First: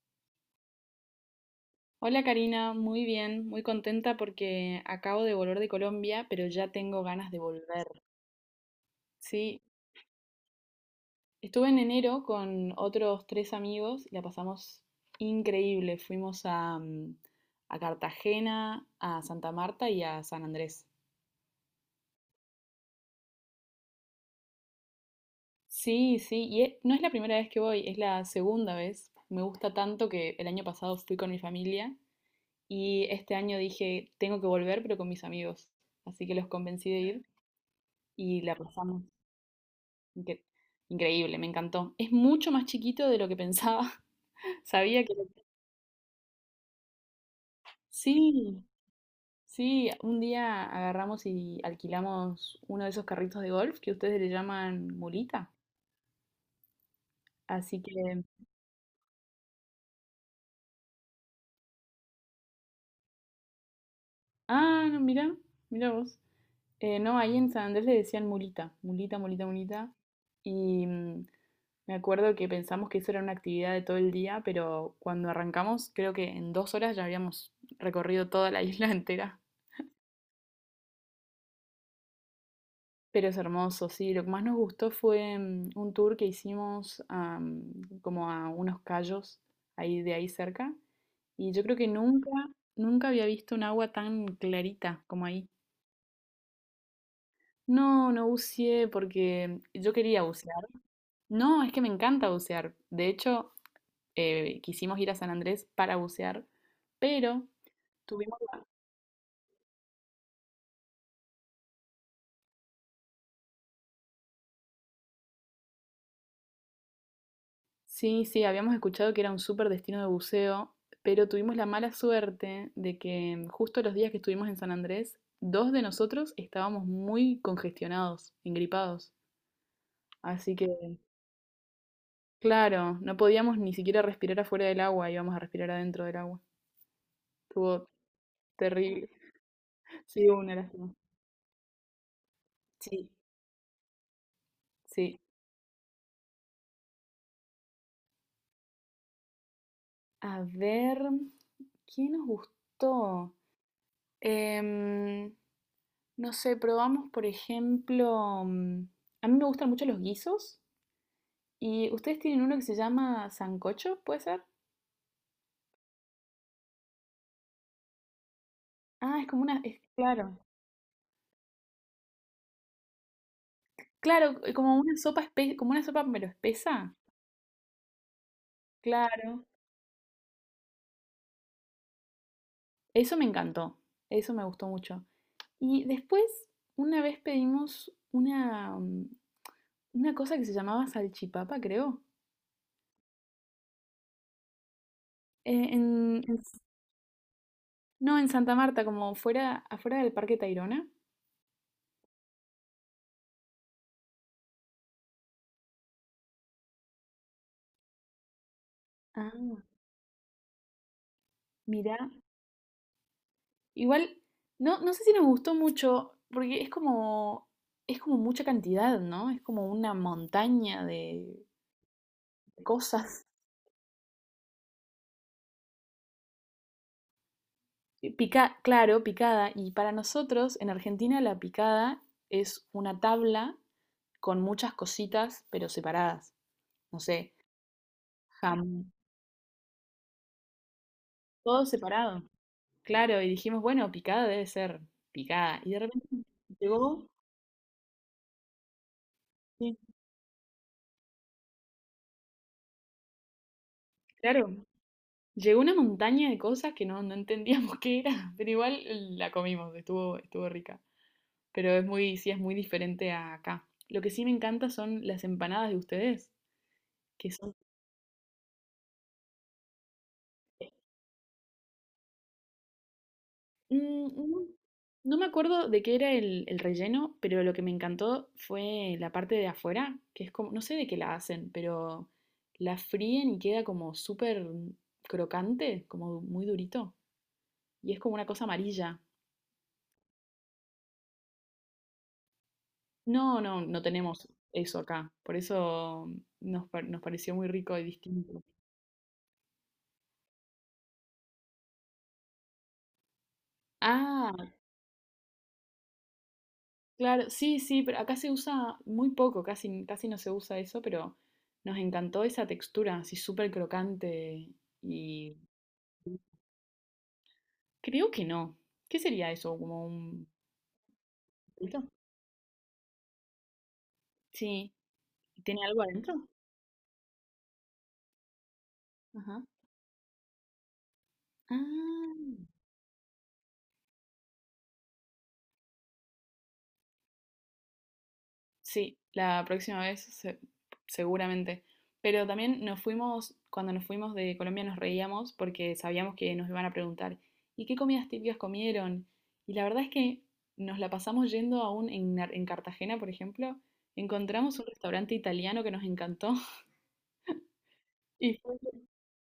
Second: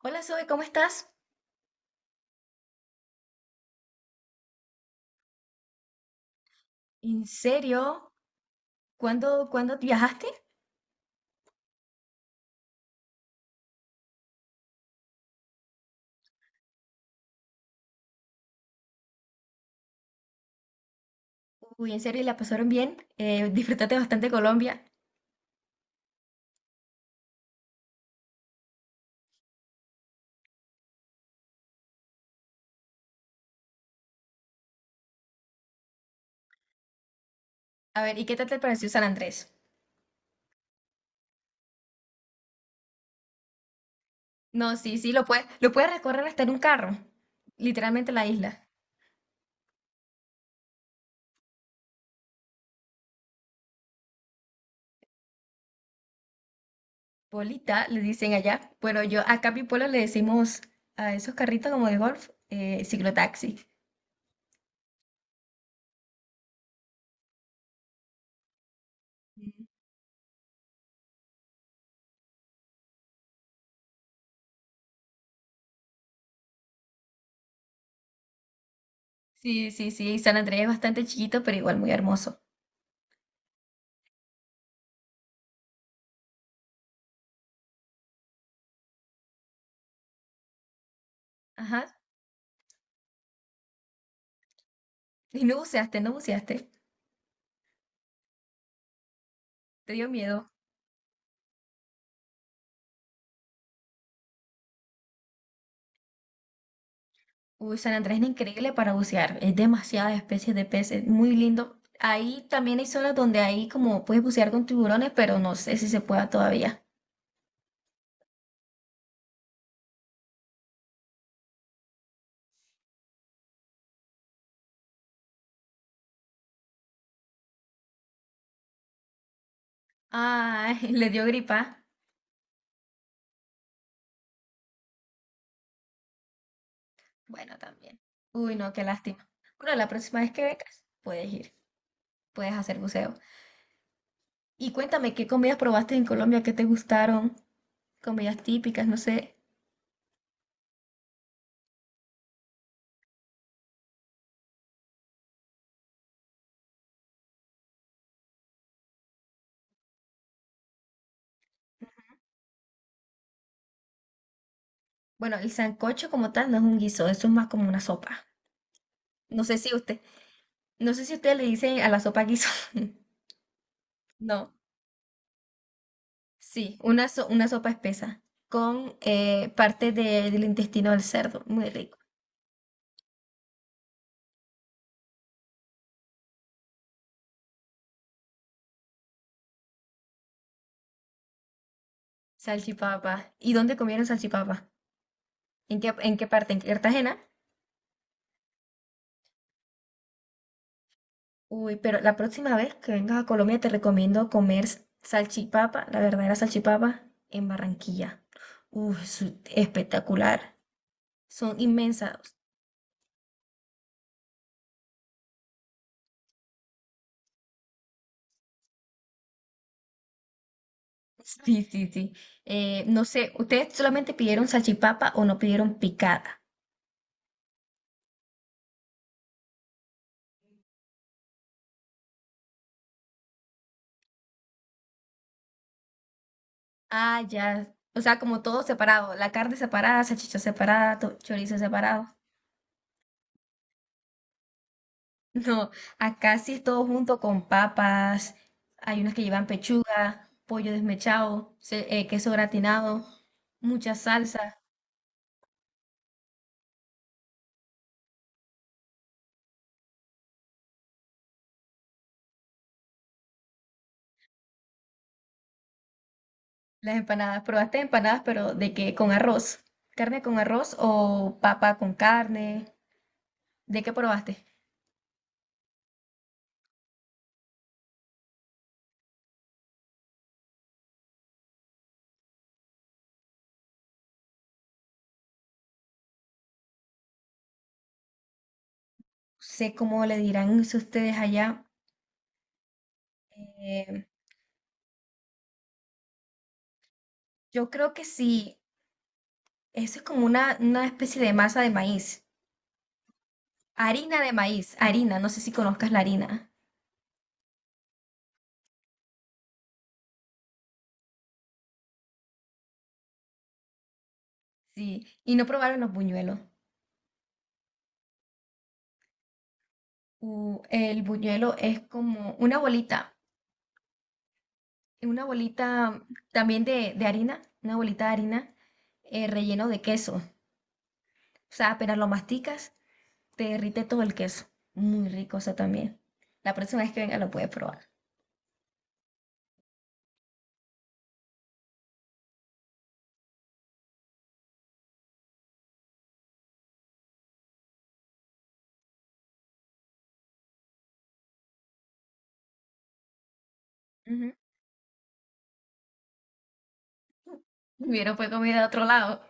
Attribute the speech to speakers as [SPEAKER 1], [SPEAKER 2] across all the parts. [SPEAKER 1] Hola, Zoe, ¿cómo estás?
[SPEAKER 2] Hola Karina, muy bien, muy contenta porque acabo de volver de Colombia, pero ya tengo
[SPEAKER 1] ¿En
[SPEAKER 2] ganas de volver.
[SPEAKER 1] serio? ¿Cuándo,
[SPEAKER 2] Sí,
[SPEAKER 1] cuándo viajaste?
[SPEAKER 2] estuve en enero con otros tres amigos y la pasamos increíble. Fuimos a Cartagena, a Santa Marta y a San Andrés.
[SPEAKER 1] Uy, ¿en serio? ¿Y la pasaron bien? ¿Disfrutaste bastante Colombia?
[SPEAKER 2] Sí, sí, y no es la primera vez que voy, es la segunda vez. Me gusta tanto que el año pasado fui con mi familia y este año dije, tengo que volver, pero con mis amigos. Así que los convencí de ir
[SPEAKER 1] A ver, ¿y qué
[SPEAKER 2] y
[SPEAKER 1] tal
[SPEAKER 2] la
[SPEAKER 1] te pareció
[SPEAKER 2] pasamos.
[SPEAKER 1] San Andrés?
[SPEAKER 2] Incre- increíble, me encantó. Es mucho más chiquito de lo que pensaba.
[SPEAKER 1] No, sí,
[SPEAKER 2] Sabía
[SPEAKER 1] sí,
[SPEAKER 2] que.
[SPEAKER 1] lo puedes recorrer hasta en un carro, literalmente la
[SPEAKER 2] Sí,
[SPEAKER 1] isla.
[SPEAKER 2] sí, un día agarramos y alquilamos uno de esos carritos de golf que ustedes le llaman mulita. Así
[SPEAKER 1] Bolita,
[SPEAKER 2] que.
[SPEAKER 1] le dicen allá. Bueno, yo acá en mi pueblo le decimos a esos carritos como de golf, ciclotaxi.
[SPEAKER 2] Ah, no, mira, mira vos. No, ahí en San Andrés le decían mulita, mulita, mulita, mulita. Y me acuerdo que pensamos que eso era una actividad de todo el día, pero cuando arrancamos, creo que en 2 horas ya habíamos recorrido toda la isla entera.
[SPEAKER 1] Sí, sí, sí, San Andrés es bastante chiquito, pero igual muy hermoso.
[SPEAKER 2] Pero es hermoso, sí. Lo que más nos gustó fue un tour que hicimos como a unos cayos ahí de ahí cerca. Y yo creo que
[SPEAKER 1] Ajá.
[SPEAKER 2] nunca había visto un agua tan clarita como
[SPEAKER 1] ¿Y
[SPEAKER 2] ahí.
[SPEAKER 1] no buceaste? ¿No buceaste?
[SPEAKER 2] No, no buceé porque yo
[SPEAKER 1] ¿Te dio
[SPEAKER 2] quería
[SPEAKER 1] miedo?
[SPEAKER 2] bucear. No, es que me encanta bucear. De hecho, quisimos ir a San Andrés para bucear, pero
[SPEAKER 1] Uy, San Andrés es
[SPEAKER 2] tuvimos.
[SPEAKER 1] increíble para bucear, es demasiadas especies de peces, muy lindo. Ahí también hay zonas donde ahí como puedes bucear con tiburones, pero no sé si se pueda todavía.
[SPEAKER 2] Sí, sí, habíamos escuchado que era un súper destino de buceo, pero tuvimos la mala suerte de que justo los días que estuvimos en San Andrés, dos de nosotros estábamos muy congestionados, engripados. Así que,
[SPEAKER 1] Ay, le dio gripa.
[SPEAKER 2] claro, no podíamos ni siquiera respirar afuera del agua, íbamos a respirar adentro del agua.
[SPEAKER 1] Bueno,
[SPEAKER 2] Estuvo
[SPEAKER 1] también. Uy, no, qué
[SPEAKER 2] terrible.
[SPEAKER 1] lástima. Bueno, la próxima
[SPEAKER 2] Sí,
[SPEAKER 1] vez que
[SPEAKER 2] una
[SPEAKER 1] vengas,
[SPEAKER 2] lástima.
[SPEAKER 1] puedes ir, puedes hacer
[SPEAKER 2] Sí,
[SPEAKER 1] buceo. Y cuéntame,
[SPEAKER 2] sí.
[SPEAKER 1] ¿qué comidas probaste en Colombia? ¿Qué te gustaron? Comidas típicas, no sé.
[SPEAKER 2] A ver, ¿qué nos gustó? Em, no sé, probamos, por ejemplo, a mí me gustan mucho los guisos. ¿Y ustedes tienen uno que se llama sancocho, puede ser?
[SPEAKER 1] Bueno, el sancocho como tal no es un guiso, eso es más como una sopa.
[SPEAKER 2] Ah, es
[SPEAKER 1] No
[SPEAKER 2] como
[SPEAKER 1] sé
[SPEAKER 2] una,
[SPEAKER 1] si
[SPEAKER 2] es
[SPEAKER 1] usted,
[SPEAKER 2] claro.
[SPEAKER 1] no sé si usted le dice a la sopa guiso.
[SPEAKER 2] Claro,
[SPEAKER 1] No.
[SPEAKER 2] como una como una sopa pero
[SPEAKER 1] Sí,
[SPEAKER 2] espesa.
[SPEAKER 1] una, una sopa espesa con
[SPEAKER 2] Claro.
[SPEAKER 1] parte del intestino del cerdo. Muy rico.
[SPEAKER 2] Eso me encantó. Eso me gustó mucho. Y después, una vez pedimos una cosa que se llamaba salchipapa, creo.
[SPEAKER 1] Salchipapa. ¿Y dónde comieron salchipapa? ¿En qué, en
[SPEAKER 2] En,
[SPEAKER 1] qué
[SPEAKER 2] en
[SPEAKER 1] parte? ¿En Cartagena?
[SPEAKER 2] No, en Santa Marta, como fuera, afuera del Parque Tayrona.
[SPEAKER 1] Uy, pero la próxima vez que vengas a Colombia te recomiendo comer salchipapa, la verdadera salchipapa, en Barranquilla. Uy,
[SPEAKER 2] Ah,
[SPEAKER 1] espectacular. Son
[SPEAKER 2] mirá.
[SPEAKER 1] inmensas.
[SPEAKER 2] Igual, no, no sé si nos gustó mucho, porque es como mucha cantidad, ¿no? Es como una montaña de
[SPEAKER 1] Sí, sí, sí. No
[SPEAKER 2] cosas.
[SPEAKER 1] sé, ¿ustedes solamente pidieron salchipapa o no pidieron picada?
[SPEAKER 2] Y claro, picada. Y para nosotros, en Argentina, la picada es una tabla con muchas cositas, pero separadas. No
[SPEAKER 1] Ah,
[SPEAKER 2] sé,
[SPEAKER 1] ya. O sea, como todo
[SPEAKER 2] jamón
[SPEAKER 1] separado. La carne separada, salchicha separada, chorizo
[SPEAKER 2] todo
[SPEAKER 1] separado.
[SPEAKER 2] separado. Claro, y dijimos, bueno, picada debe ser picada.
[SPEAKER 1] No,
[SPEAKER 2] Y de repente
[SPEAKER 1] acá sí es todo
[SPEAKER 2] llegó,
[SPEAKER 1] junto con papas. Hay unas que llevan
[SPEAKER 2] sí,
[SPEAKER 1] pechuga, pollo desmechado, queso gratinado, mucha
[SPEAKER 2] claro,
[SPEAKER 1] salsa.
[SPEAKER 2] llegó una montaña de cosas que no, no entendíamos qué era, pero igual la comimos, estuvo, estuvo rica. Pero es muy, sí, es muy diferente a acá. Lo que sí me encanta son las empanadas de ustedes,
[SPEAKER 1] Las
[SPEAKER 2] que
[SPEAKER 1] empanadas,
[SPEAKER 2] son.
[SPEAKER 1] probaste empanadas, pero ¿de qué? ¿Con arroz? ¿Carne con arroz o papa con carne? ¿De qué probaste? No
[SPEAKER 2] No, no me acuerdo de qué era el relleno, pero lo que me encantó fue la parte de afuera, que es como, no sé de qué la hacen, pero la fríen y queda como súper crocante, como muy durito. Y es como una cosa amarilla.
[SPEAKER 1] sé cómo le dirán eso ustedes allá.
[SPEAKER 2] No, no, no
[SPEAKER 1] Eh,
[SPEAKER 2] tenemos eso acá. Por eso nos, nos pareció muy
[SPEAKER 1] yo
[SPEAKER 2] rico y
[SPEAKER 1] creo que
[SPEAKER 2] distinto.
[SPEAKER 1] sí. Eso es como una especie de masa de maíz. Harina de
[SPEAKER 2] Ah,
[SPEAKER 1] maíz, harina, no sé si conozcas la harina.
[SPEAKER 2] claro, sí, sí, pero acá se usa muy poco, casi, casi no se usa eso, pero nos encantó esa textura, así súper crocante
[SPEAKER 1] Sí, ¿y
[SPEAKER 2] y
[SPEAKER 1] no probaron los buñuelos?
[SPEAKER 2] creo que no. ¿Qué sería eso? ¿Como un
[SPEAKER 1] El buñuelo es
[SPEAKER 2] frito?
[SPEAKER 1] como
[SPEAKER 2] Sí,
[SPEAKER 1] una
[SPEAKER 2] ¿tiene algo
[SPEAKER 1] bolita
[SPEAKER 2] adentro?
[SPEAKER 1] también de harina, una bolita de harina
[SPEAKER 2] Ajá.
[SPEAKER 1] relleno de queso. O sea, apenas lo
[SPEAKER 2] Ah.
[SPEAKER 1] masticas, te derrite todo el queso. Muy rico eso también. La próxima vez que venga lo puedes probar.
[SPEAKER 2] Sí, la próxima seguramente. Pero también nos fuimos, cuando nos fuimos de Colombia nos reíamos porque sabíamos que nos iban a preguntar, ¿y qué comidas típicas comieron? Y la verdad es que nos la pasamos yendo aún en Cartagena, por ejemplo,
[SPEAKER 1] Ujú.
[SPEAKER 2] encontramos un restaurante italiano que nos encantó
[SPEAKER 1] Hubiera fue
[SPEAKER 2] y, fu-
[SPEAKER 1] comida de otro lado.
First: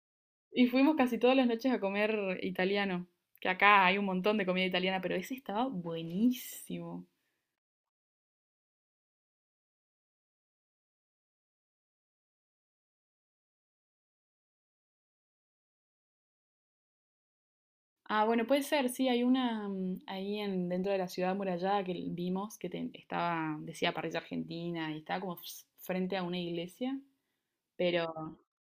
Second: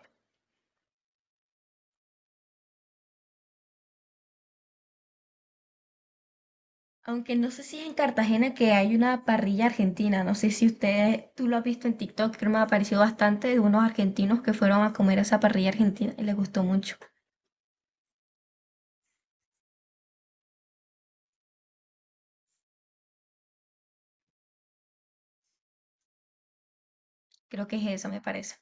[SPEAKER 2] y fuimos casi todas las noches a comer italiano, que acá hay un montón de comida italiana, pero ese estaba buenísimo.
[SPEAKER 1] Aunque no sé si es en Cartagena que hay una parrilla argentina, no sé si usted, tú lo has visto en TikTok, creo que me ha aparecido bastante de unos argentinos que fueron a comer a esa parrilla argentina y les gustó mucho.
[SPEAKER 2] Ah, bueno, puede ser, sí, hay una ahí en, dentro de la ciudad amurallada que vimos que estaba, decía parrilla argentina y estaba como frente a una iglesia,
[SPEAKER 1] Creo que es eso, me
[SPEAKER 2] pero,
[SPEAKER 1] parece.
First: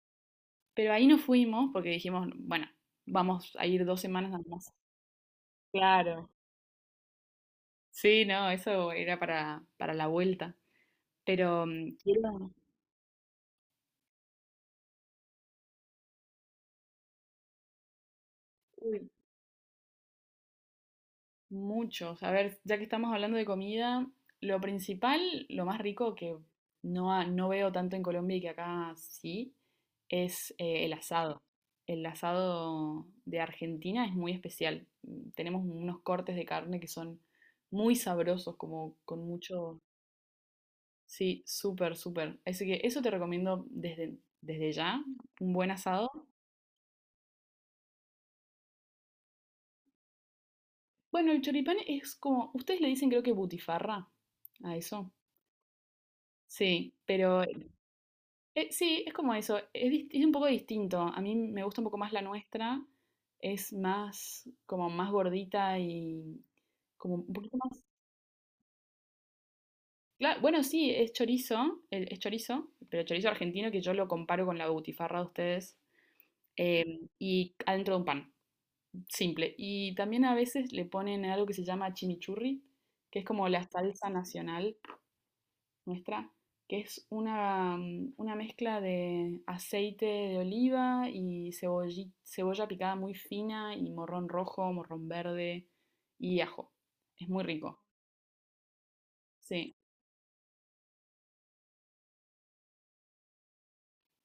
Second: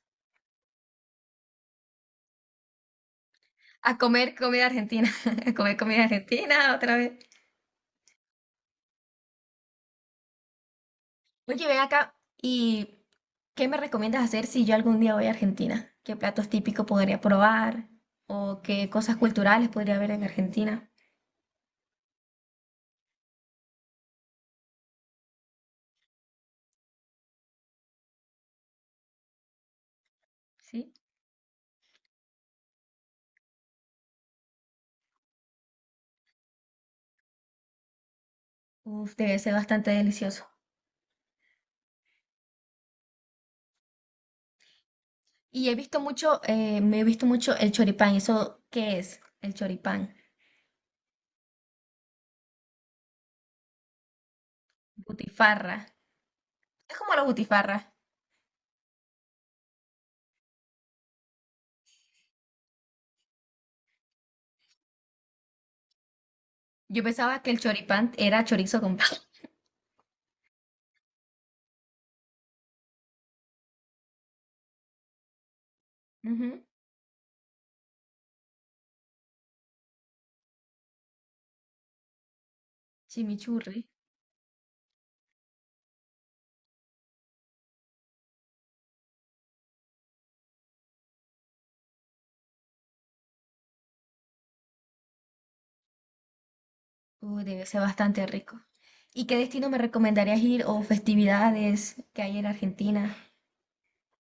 [SPEAKER 2] pero ahí no fuimos porque dijimos, bueno, vamos a ir
[SPEAKER 1] A
[SPEAKER 2] dos
[SPEAKER 1] comer
[SPEAKER 2] semanas nada
[SPEAKER 1] comida
[SPEAKER 2] más.
[SPEAKER 1] argentina, a comer comida
[SPEAKER 2] Claro.
[SPEAKER 1] argentina otra vez.
[SPEAKER 2] Sí, no, eso era para la vuelta. Pero
[SPEAKER 1] Oye, ven acá
[SPEAKER 2] quiero.
[SPEAKER 1] y ¿qué me recomiendas hacer si yo algún día voy a Argentina? ¿Qué platos típicos podría probar? ¿O qué cosas culturales podría ver en Argentina?
[SPEAKER 2] Muchos. A ver, ya que estamos hablando de comida, lo principal, lo más rico que no, no veo tanto en Colombia y que acá sí, es
[SPEAKER 1] Sí.
[SPEAKER 2] el asado. El asado de Argentina es muy especial. Tenemos unos cortes de carne que son muy sabrosos, como
[SPEAKER 1] Uf,
[SPEAKER 2] con
[SPEAKER 1] debe ser
[SPEAKER 2] mucho.
[SPEAKER 1] bastante delicioso.
[SPEAKER 2] Sí, súper, súper. Así que eso te recomiendo desde, desde ya, un
[SPEAKER 1] Y
[SPEAKER 2] buen
[SPEAKER 1] he visto
[SPEAKER 2] asado.
[SPEAKER 1] mucho, me he visto mucho el choripán. ¿Eso qué es? El choripán.
[SPEAKER 2] Bueno, el choripán es como, ustedes le dicen creo que butifarra a eso.
[SPEAKER 1] Butifarra.
[SPEAKER 2] Sí,
[SPEAKER 1] Es como la
[SPEAKER 2] pero.
[SPEAKER 1] butifarra.
[SPEAKER 2] Sí, es como eso, es un poco distinto. A mí me gusta un poco más la nuestra, es más como más gordita y
[SPEAKER 1] Yo
[SPEAKER 2] como un
[SPEAKER 1] pensaba que
[SPEAKER 2] poquito
[SPEAKER 1] el
[SPEAKER 2] más.
[SPEAKER 1] choripán era chorizo con pan.
[SPEAKER 2] Claro, bueno, sí, es chorizo, es chorizo, pero chorizo argentino que yo lo comparo con la butifarra de ustedes
[SPEAKER 1] Ujú.
[SPEAKER 2] y adentro de un pan, simple. Y también a veces le ponen algo que se llama chimichurri, que es como la
[SPEAKER 1] Chimichurri.
[SPEAKER 2] salsa nacional nuestra, que es una mezcla de aceite de oliva y cebolla picada muy fina y morrón rojo, morrón verde y ajo. Es muy
[SPEAKER 1] Debe
[SPEAKER 2] rico.
[SPEAKER 1] ser bastante rico. ¿Y qué destino
[SPEAKER 2] Sí.
[SPEAKER 1] me recomendarías ir o festividades que hay en Argentina?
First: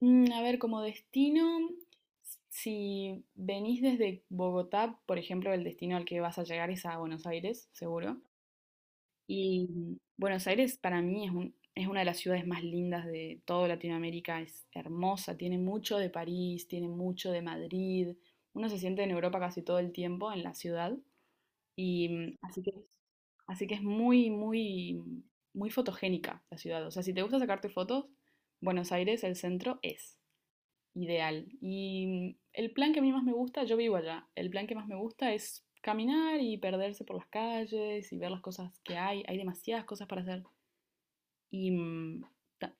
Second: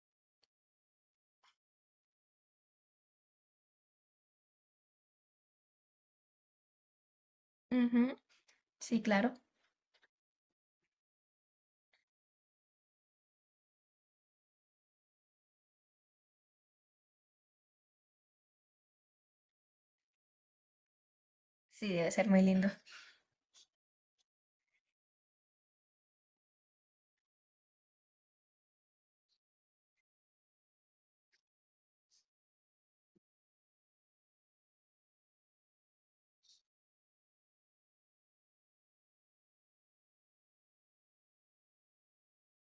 [SPEAKER 2] A ver, como destino, si venís desde Bogotá, por ejemplo, el destino al que vas a llegar es a Buenos Aires, seguro.
[SPEAKER 1] Ujú. Sí, claro.
[SPEAKER 2] Y Buenos Aires para mí es es una de las ciudades más lindas de toda Latinoamérica, es hermosa, tiene mucho de París, tiene mucho de Madrid, uno se siente en Europa casi todo el tiempo en la ciudad
[SPEAKER 1] Sí,
[SPEAKER 2] y
[SPEAKER 1] debe ser muy
[SPEAKER 2] así
[SPEAKER 1] lindo.
[SPEAKER 2] que así que es muy, muy, muy fotogénica la ciudad, o sea, si te gusta sacarte fotos, Buenos Aires, el centro es ideal. Y el plan que a mí más me gusta, yo vivo allá, el plan que más me gusta es caminar y perderse por las calles y ver las cosas que hay. Hay demasiadas cosas para hacer. Y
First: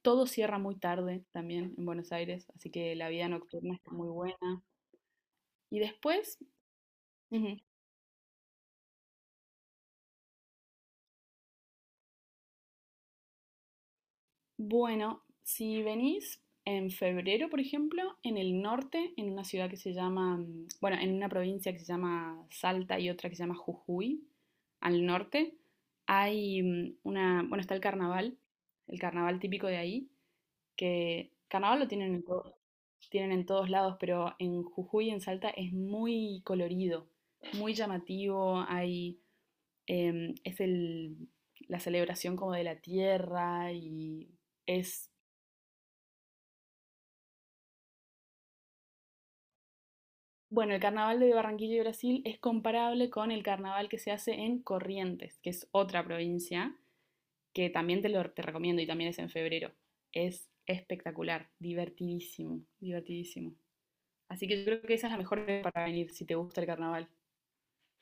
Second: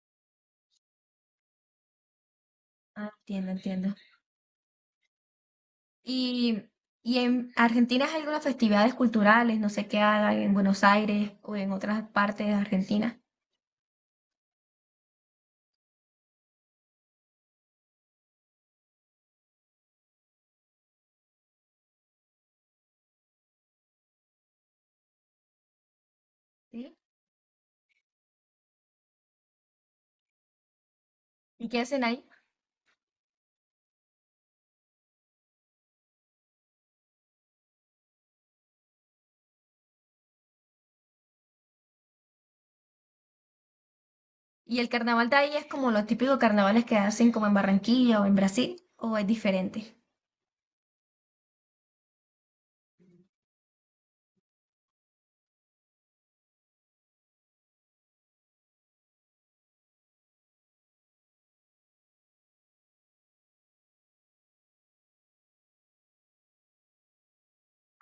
[SPEAKER 2] todo cierra muy tarde también en Buenos Aires, así que
[SPEAKER 1] Ah,
[SPEAKER 2] la vida
[SPEAKER 1] entiendo,
[SPEAKER 2] nocturna
[SPEAKER 1] entiendo.
[SPEAKER 2] está muy buena. Y después,
[SPEAKER 1] ¿Y, y en
[SPEAKER 2] ujú.
[SPEAKER 1] Argentina hay algunas festividades culturales? No sé qué hagan en Buenos Aires o en otras partes de Argentina.
[SPEAKER 2] Bueno, si venís en febrero, por ejemplo, en el norte, en una ciudad que se llama, bueno, en una provincia que se llama Salta y otra que se llama Jujuy, al norte, hay,
[SPEAKER 1] Sí.
[SPEAKER 2] bueno, está el carnaval típico de ahí, que
[SPEAKER 1] ¿Y qué
[SPEAKER 2] carnaval lo
[SPEAKER 1] hacen
[SPEAKER 2] tienen en
[SPEAKER 1] ahí?
[SPEAKER 2] tienen en todos lados, pero en Jujuy y en Salta es muy colorido, muy llamativo, hay, es la celebración como de la tierra y
[SPEAKER 1] ¿Y el
[SPEAKER 2] es
[SPEAKER 1] carnaval de ahí es como los típicos carnavales que hacen como en Barranquilla o en Brasil? ¿O es diferente?
[SPEAKER 2] bueno, el carnaval de Barranquilla y Brasil es comparable con el carnaval que se hace en Corrientes, que es otra provincia, que también te lo te recomiendo y también es en febrero. Es espectacular, divertidísimo, divertidísimo. Así que yo creo que esa es la mejor época para venir si te gusta el carnaval,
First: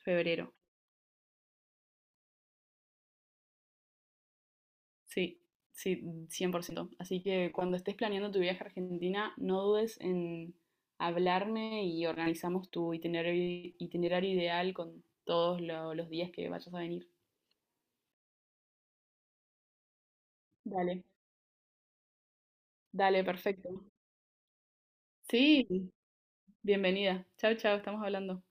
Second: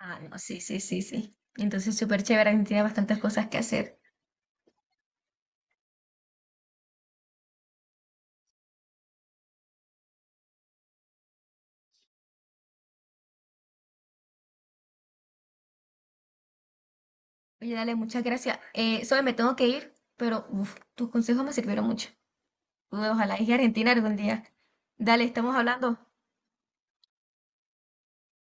[SPEAKER 1] Ah, no, sí, sí, sí, sí. Entonces, súper chévere, Argentina, bastantes cosas que hacer.
[SPEAKER 2] Sí, sí, 100%. Así que cuando estés planeando tu viaje a Argentina, no dudes en hablarme y organizamos tu itinerario ideal con todos los días que vayas a venir.
[SPEAKER 1] Oye, dale, muchas gracias. Zoe, me tengo que ir, pero uf,
[SPEAKER 2] Dale.
[SPEAKER 1] tus consejos me sirvieron mucho. Uy,
[SPEAKER 2] Dale,
[SPEAKER 1] ojalá llegue a
[SPEAKER 2] perfecto.
[SPEAKER 1] Argentina algún día. Dale, estamos
[SPEAKER 2] Sí,
[SPEAKER 1] hablando.
[SPEAKER 2] bienvenida. Chao, chao, estamos hablando.